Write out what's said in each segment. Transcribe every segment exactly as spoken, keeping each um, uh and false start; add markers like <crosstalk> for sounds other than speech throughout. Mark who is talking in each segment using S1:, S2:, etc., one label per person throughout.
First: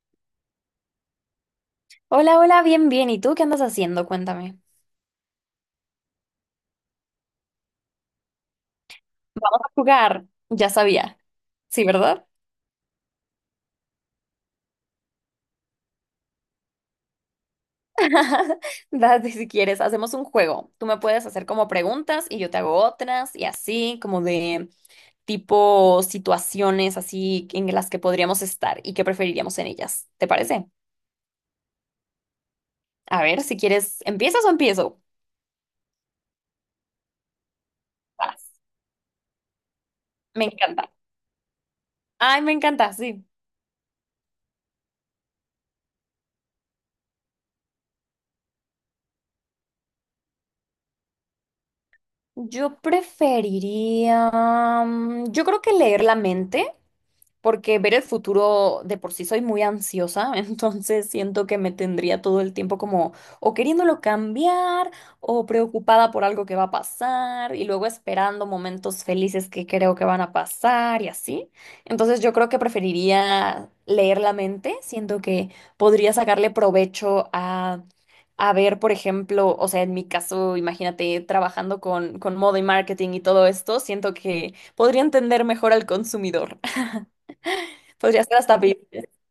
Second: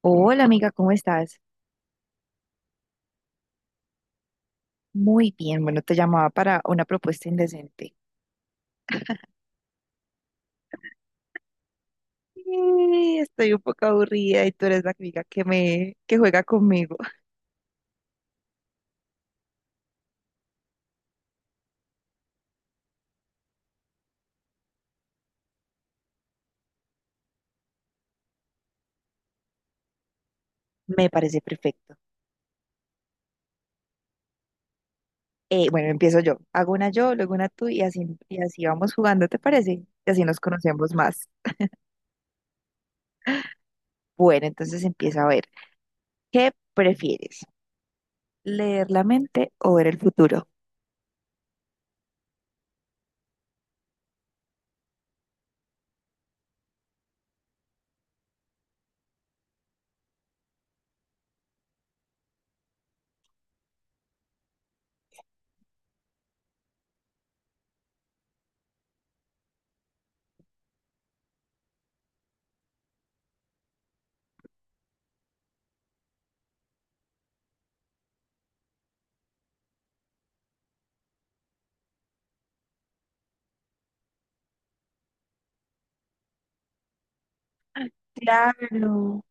S1: Hola amiga, ¿cómo estás?
S2: Hola, hola, bien, bien. ¿Y tú qué andas haciendo? Cuéntame.
S1: Muy bien, bueno, te llamaba para una propuesta indecente.
S2: Vamos a jugar. Ya sabía. Sí, ¿verdad?
S1: Sí, estoy un poco aburrida y tú eres la amiga que me que juega conmigo. <laughs>
S2: <laughs> Date si quieres, hacemos un juego. Tú me puedes hacer como preguntas y yo te hago otras y así, como de tipo situaciones así en las que podríamos estar y qué preferiríamos en ellas. ¿Te parece?
S1: Me parece perfecto.
S2: A ver, si quieres, ¿empiezas o empiezo?
S1: Eh, bueno, empiezo yo. Hago una yo, luego una tú y así, y
S2: Vas.
S1: así vamos jugando, ¿te parece? Y así nos
S2: Me encanta.
S1: conocemos más.
S2: Ay, me encanta, sí.
S1: Bueno, entonces empieza a ver. ¿Qué prefieres? ¿Leer la mente o ver el futuro?
S2: Yo preferiría, mm, yo creo que leer la mente, porque ver el futuro de por sí soy muy ansiosa. <laughs> Entonces siento que me tendría todo el tiempo como o queriéndolo cambiar o preocupada por algo que va a pasar y luego esperando momentos felices que creo que van a pasar y así. Entonces yo creo que preferiría leer la mente, siento que podría sacarle provecho a, a ver, por ejemplo, o sea, en mi caso, imagínate trabajando con, con moda y marketing y todo esto, siento que podría entender mejor al consumidor. Podría ser hasta Bill.
S1: Claro.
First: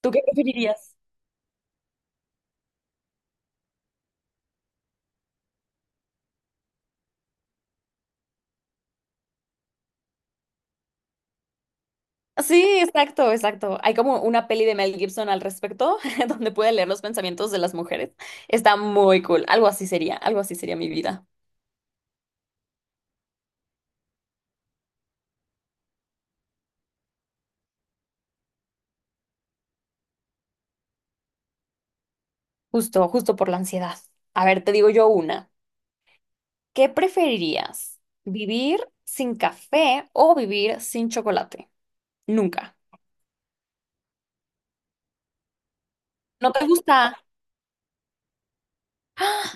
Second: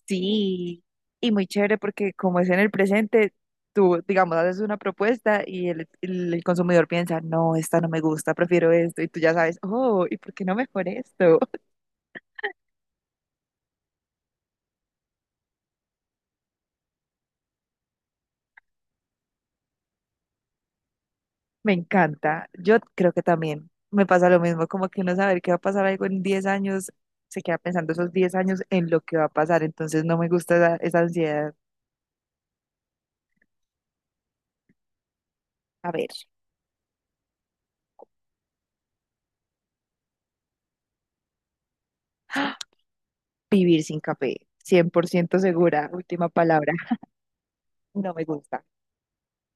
S2: ¿Tú qué
S1: Sí,
S2: preferirías?
S1: y muy chévere porque como es en el presente, tú, digamos, haces una propuesta y el, el- el consumidor piensa, no, esta no me gusta, prefiero esto, y tú ya sabes, oh, ¿y por qué no mejor esto? <laughs>
S2: Sí, exacto, exacto. Hay como una peli de Mel Gibson al respecto, <laughs> donde puede leer los pensamientos de las mujeres. Está muy cool. Algo así sería, algo así sería mi vida.
S1: Me encanta. Yo creo que también me pasa lo mismo, como que uno saber que va a pasar algo en diez años, se queda pensando esos diez años en lo que va a pasar, entonces no me gusta esa, esa ansiedad.
S2: Justo, justo por la ansiedad. A ver, te digo yo una.
S1: A ver,
S2: ¿Qué preferirías? ¿Vivir sin café o vivir sin chocolate?
S1: ¡ah!
S2: Nunca.
S1: Vivir sin café, cien por ciento segura, última
S2: ¿No te
S1: palabra,
S2: gusta?
S1: no me gusta.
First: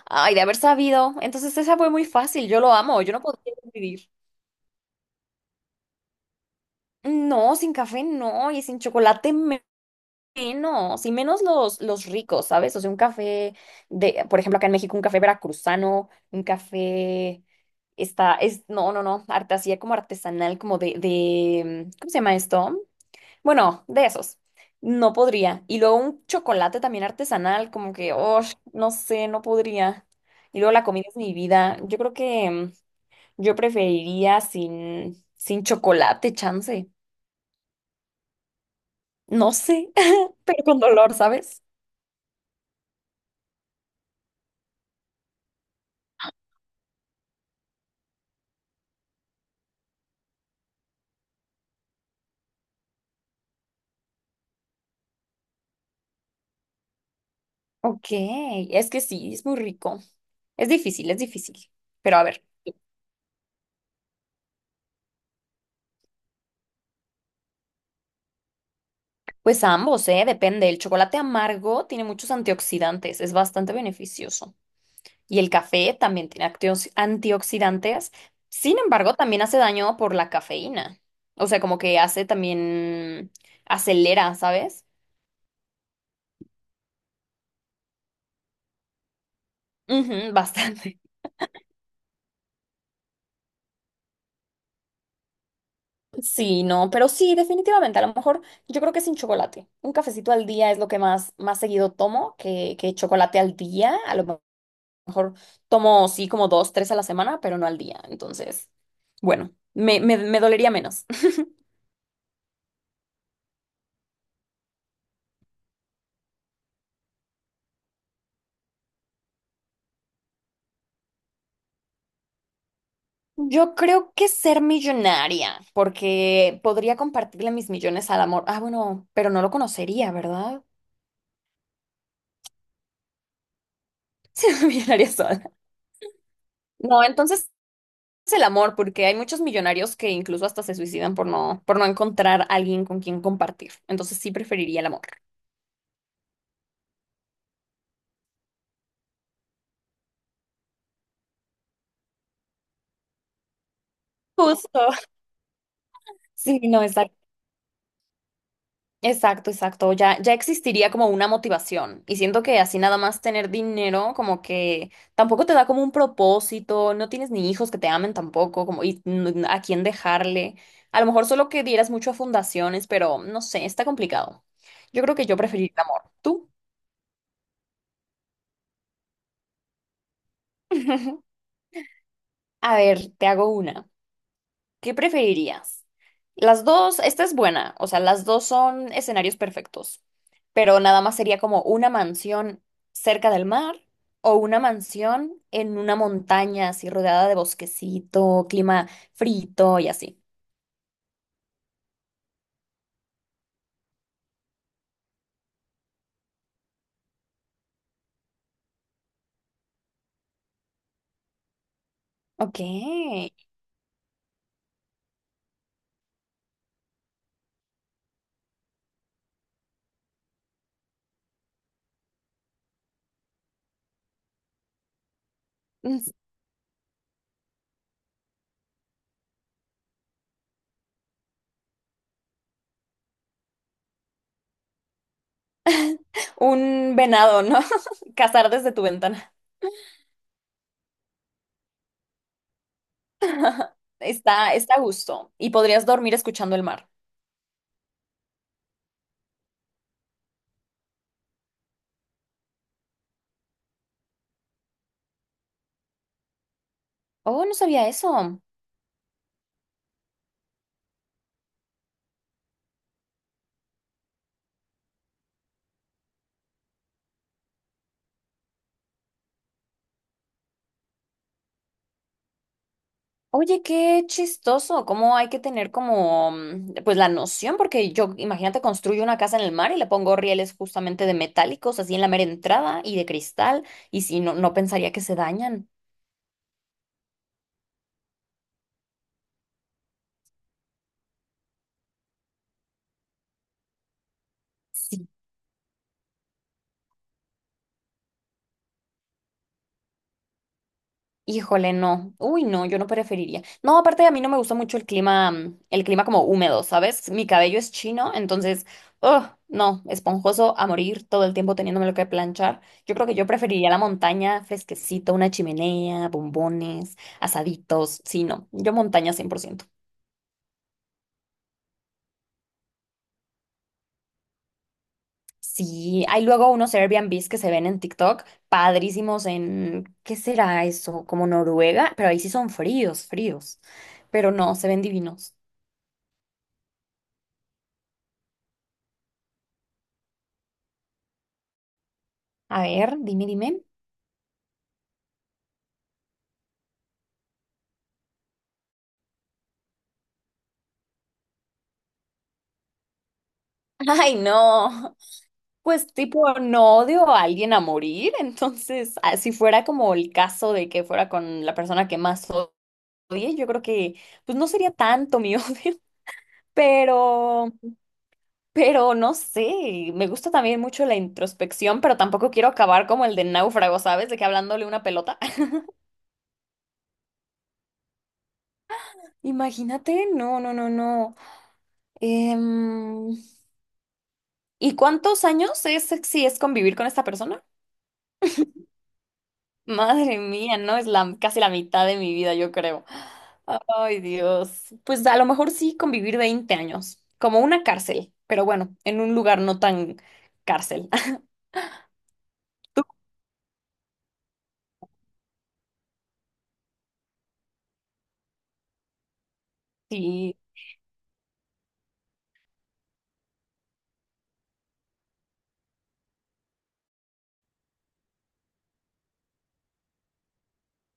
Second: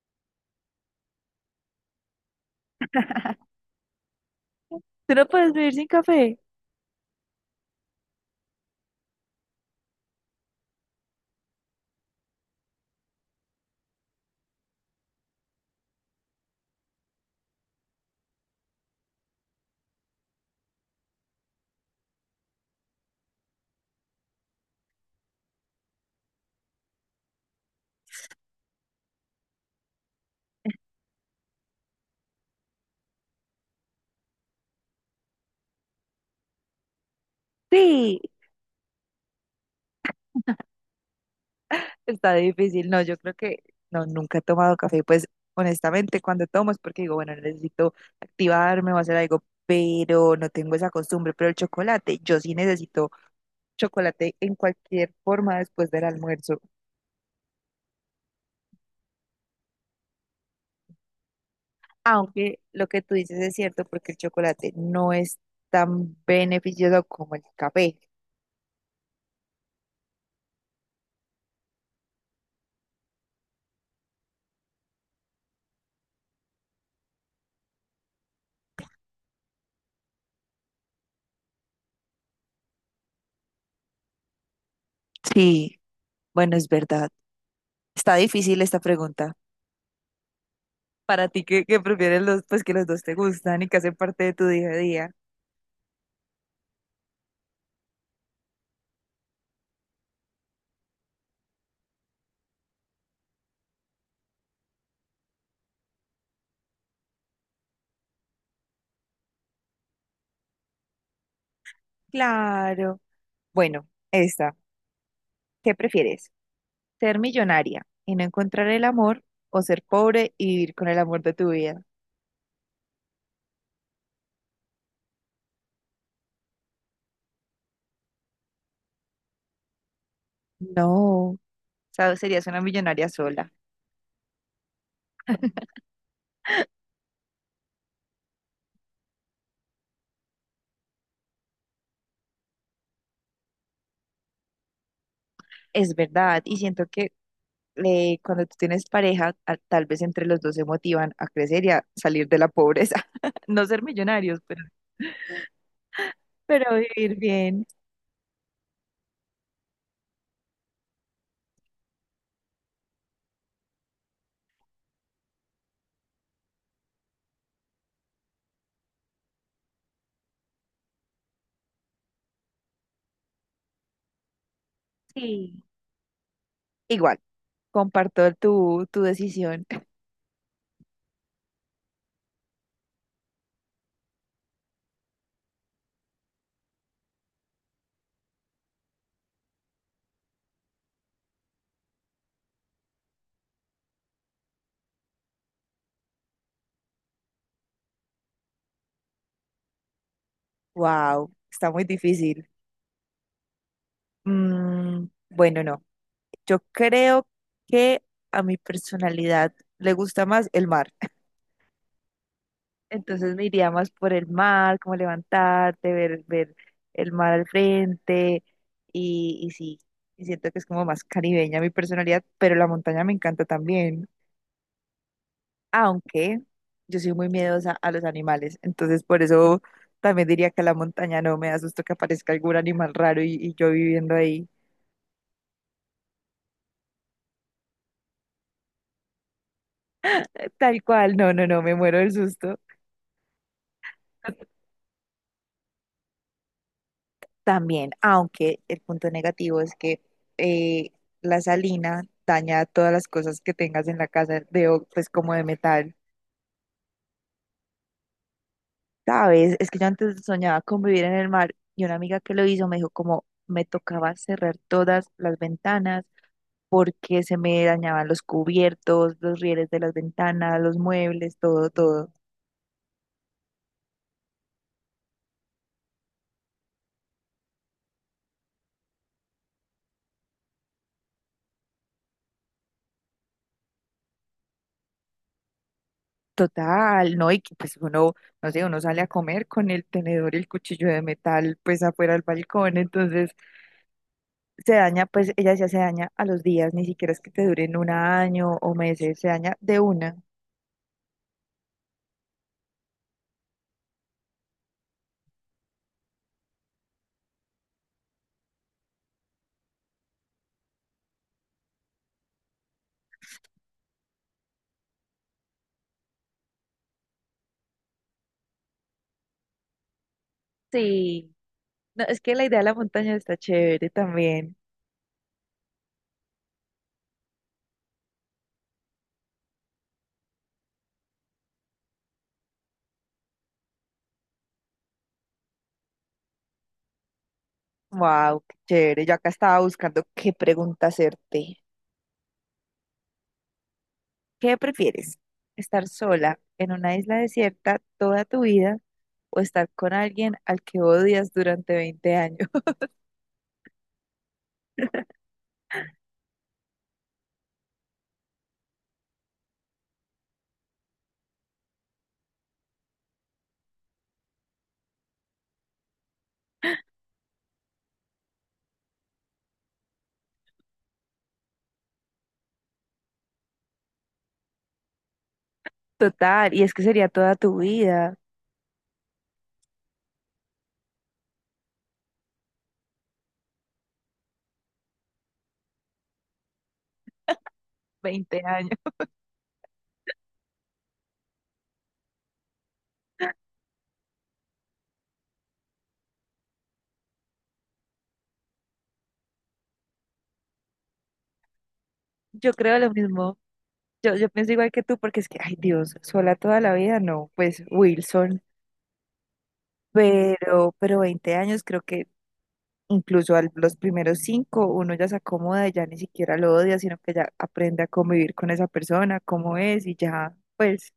S2: Ay, de haber sabido. Entonces esa fue muy fácil. Yo lo amo. Yo no podría vivir.
S1: ¿Tú no puedes vivir sin café?
S2: No, sin café no. Y sin chocolate menos, y menos los, los ricos, ¿sabes? O sea, un café de, por ejemplo, acá en México, un café veracruzano, un café está, es, no, no, no, arte así como artesanal, como de, de, ¿cómo se llama esto? Bueno, de esos. No podría. Y luego un chocolate también artesanal, como que, oh, no sé, no podría. Y luego la comida es mi vida. Yo creo que mm, yo preferiría sin, sin chocolate, chance.
S1: Sí.
S2: No sé, <laughs> pero con dolor, ¿sabes?
S1: Está difícil, no, yo creo que no, nunca he tomado café, pues honestamente cuando tomo es porque digo, bueno, necesito activarme o hacer algo, pero no tengo esa costumbre, pero el chocolate, yo sí necesito chocolate en cualquier forma después del almuerzo,
S2: Ok, es que sí, es muy rico. Es difícil, es difícil. Pero a ver,
S1: aunque lo que tú dices es cierto porque el chocolate no es tan beneficioso como el café.
S2: pues ambos, ¿eh? Depende. El chocolate amargo tiene muchos antioxidantes, es bastante beneficioso. Y el café también tiene actiox- antioxidantes. Sin embargo, también hace daño por la cafeína. O sea, como que hace también, acelera, ¿sabes?
S1: Sí, bueno, es verdad. Está difícil esta pregunta.
S2: Ujú, <laughs> bastante.
S1: Para ti que, que prefieres los, pues que los dos te gustan y que hacen parte de tu día a día.
S2: Sí, no, pero sí, definitivamente. A lo mejor yo creo que sin chocolate. Un cafecito al día es lo que más, más seguido tomo que, que chocolate al día. A lo mejor tomo, sí, como dos, tres a la semana, pero no al día. Entonces, bueno, me, me, me dolería menos. <laughs>
S1: Claro. Bueno, esta. ¿Qué prefieres? ¿Ser millonaria y no encontrar el amor o ser pobre y vivir con el amor de tu vida?
S2: Yo creo que ser millonaria, porque podría compartirle mis millones al amor. Ah, bueno, pero no lo conocería, ¿verdad?
S1: No, o sea, serías una millonaria sola.
S2: <laughs> Ser millonaria sola. No, entonces es el amor, porque hay muchos millonarios que incluso hasta se suicidan por no, por no encontrar alguien con quien compartir. Entonces sí preferiría el amor.
S1: Es verdad, y siento que eh, cuando tú tienes pareja, a- tal vez entre los dos se motivan a crecer y a salir de la pobreza. <laughs> No ser millonarios, pero,
S2: Justo. <laughs> Sí,
S1: pero
S2: no,
S1: vivir
S2: exacto.
S1: bien.
S2: Exacto, exacto. Ya, ya existiría como una motivación. Y siento que así nada más tener dinero, como que tampoco te da como un propósito, no tienes ni hijos que te amen tampoco, como y n- a quién dejarle. A lo mejor solo que dieras mucho a fundaciones, pero no sé, está complicado. Yo creo que yo
S1: Sí.
S2: preferiría el amor. ¿Tú?
S1: Igual, comparto tu, tu decisión. <laughs>
S2: <laughs> A ver, te hago una. ¿Qué preferirías? Las dos, esta es buena, o sea, las dos son escenarios perfectos, pero nada más sería como una mansión cerca del mar o una mansión en una montaña así rodeada de bosquecito, clima frito y así.
S1: Wow, está muy difícil. Mm, bueno, no. Yo creo que a mi personalidad le gusta más el mar. <laughs>
S2: Ok.
S1: Entonces me iría más por el mar, como levantarte, ver, ver el mar al frente y, y sí, y siento que es como más caribeña mi personalidad, pero la montaña me encanta también, aunque yo soy muy miedosa a los animales, entonces por eso también diría que la montaña no me da susto que aparezca algún animal raro y, y yo viviendo ahí.
S2: <laughs> Un venado, ¿no? <laughs> Cazar desde tu ventana.
S1: Tal cual, no, no, no, me muero del susto.
S2: Está, está a gusto y podrías dormir escuchando el mar.
S1: También, aunque el punto negativo es que eh, la salina daña todas las cosas que tengas en la casa, de, o- pues como de metal.
S2: Oh, no sabía eso.
S1: ¿Sabes? Es que yo antes soñaba con vivir en el mar y una amiga que lo hizo me dijo como me tocaba cerrar todas las ventanas porque se me dañaban los cubiertos, los rieles de las ventanas, los muebles, todo, todo.
S2: Oye, qué chistoso, cómo hay que tener como, mm, pues la noción, porque yo, imagínate, construyo una casa en el mar y le pongo rieles justamente de metálicos, así en la mera entrada y de cristal, y si no, no pensaría que se dañan.
S1: Total, ¿no? Y que, pues uno, no sé, uno sale a comer con el tenedor y el cuchillo de metal pues afuera al balcón, entonces se daña, pues ella decía se daña a los días, ni siquiera es que te duren un año o meses, se daña de una.
S2: Híjole, no. Uy, no, yo no preferiría. No, aparte a mí no me gusta mucho el clima, mm, el clima como húmedo, ¿sabes? Mi cabello es chino, entonces, ugh, no, esponjoso a morir todo el tiempo teniéndomelo que planchar. Yo creo que yo preferiría la montaña, fresquecito, una chimenea, bombones, asaditos. Sí, no, yo montaña cien por ciento.
S1: Sí. No, es que la idea de la montaña está chévere también.
S2: Sí, hay luego unos Airbnbs que se ven en TikTok, padrísimos en, ¿qué será eso? Como Noruega, pero ahí sí son fríos, fríos, pero no, se ven divinos.
S1: Wow, qué chévere. Yo acá estaba buscando qué pregunta hacerte.
S2: A ver, dime, dime.
S1: ¿Qué prefieres? ¿Estar sola en una isla desierta toda tu vida o estar con alguien al que odias durante veinte años? <laughs>
S2: Ay, no. Pues tipo, no odio a alguien a morir, entonces, ah, si fuera como el caso de que fuera con la persona que más odie, yo creo que, pues no sería tanto mi <laughs> odio, pero, pero no sé, me gusta también mucho la introspección, pero tampoco quiero acabar como el de náufrago, ¿sabes? De que hablándole una pelota. <laughs>
S1: Total, y es que sería toda tu vida,
S2: Imagínate, no, no, no, no. Em, ¿Y cuántos años es si es convivir con esta persona?
S1: veinte años.
S2: Madre mía, no es la, casi la mitad de mi vida, yo creo. Ay, Dios. Pues a lo mejor sí convivir veinte años, como una cárcel, pero bueno, en un lugar no tan cárcel. <laughs>
S1: Yo creo lo mismo. Yo, yo pienso igual que tú, porque es que, ay Dios, sola toda la vida, no, pues Wilson,
S2: Sí,
S1: pero, pero veinte años creo que incluso a los primeros cinco uno ya se acomoda, ya ni siquiera lo odia, sino que ya aprende a convivir con esa persona, cómo es y ya, pues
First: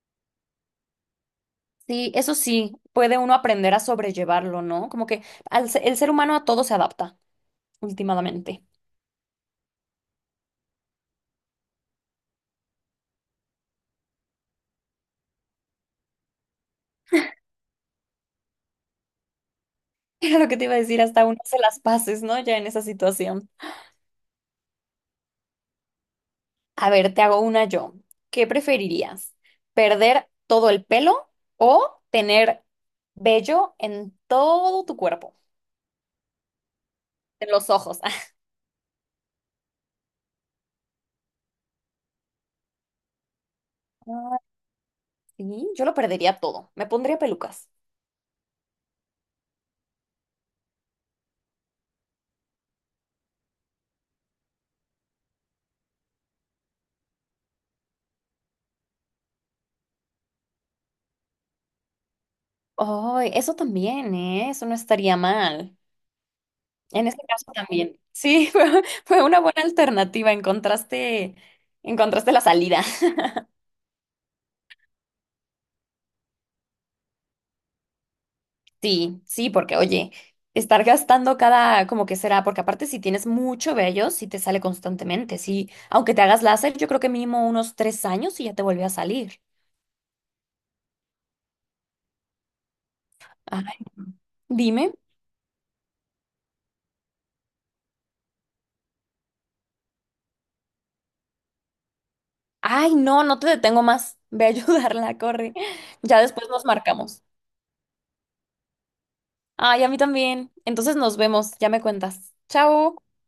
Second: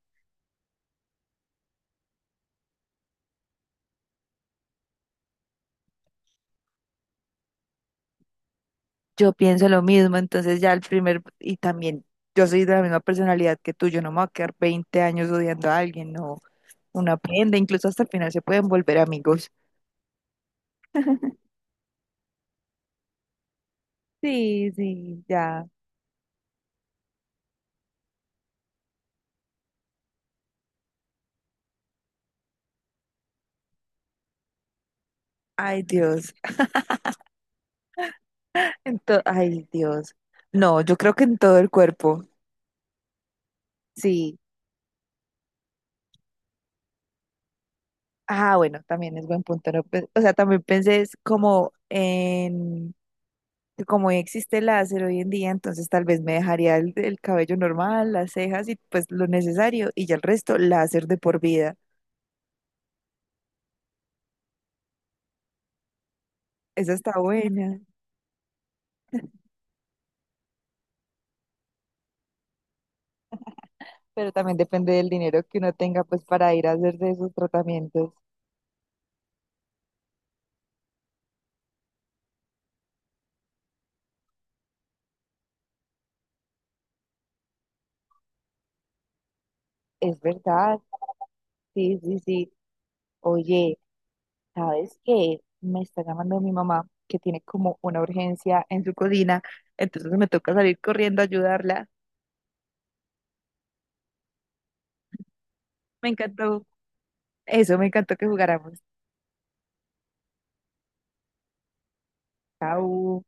S2: sí, eso sí, puede uno aprender a sobrellevarlo, ¿no? Como que al se- el ser humano a todo se adapta últimamente. <laughs>
S1: yo pienso lo mismo, entonces ya el primer, y también yo soy de la misma personalidad que tú, yo no me voy a quedar veinte años odiando a alguien, no, uno aprende, incluso hasta el final se pueden volver amigos.
S2: Era lo que te iba a decir, hasta uno se las paces, ¿no? Ya en esa situación.
S1: Sí, sí, ya.
S2: A ver, te hago una yo. ¿Qué preferirías? ¿Perder todo el pelo o tener vello en todo tu cuerpo?
S1: Ay, Dios.
S2: En los ojos. <laughs>
S1: En to- Ay, Dios. No, yo creo que en todo el cuerpo. Sí.
S2: Ah, sí, yo lo perdería todo. Me pondría pelucas.
S1: Ah, bueno, también es buen punto, ¿no? Pe- O sea, también pensé es como en, como existe el láser hoy en día, entonces tal vez me dejaría el, el cabello normal, las cejas y pues lo necesario y ya el resto láser de por vida.
S2: Ay, eso también, ¿eh? Eso no estaría mal.
S1: Esa
S2: En
S1: está
S2: este caso
S1: buena. <laughs>
S2: también. Sí, <laughs> fue, fue una buena alternativa. Encontraste, encontraste la salida.
S1: Pero también depende del dinero que uno tenga pues para ir a hacer de esos tratamientos.
S2: Sí, sí, porque oye, estar gastando cada, como que será, porque aparte si tienes mucho vello, sí te sale constantemente, sí, aunque te hagas láser, yo creo que mínimo unos tres años y ya te vuelve a salir.
S1: Es verdad. Sí, sí, sí.
S2: Ay,
S1: Oye.
S2: dime.
S1: Sabes que me está llamando mi mamá que tiene como una urgencia en su cocina, entonces me toca salir corriendo a ayudarla.
S2: Ay, no, no te detengo más. <laughs> Ve a ayudarla, corre.
S1: Me
S2: Ya después
S1: encantó
S2: nos marcamos.
S1: eso, me encantó que jugáramos.
S2: Ay, a mí también. Entonces nos vemos, ya me cuentas. Chao.
S1: Chao.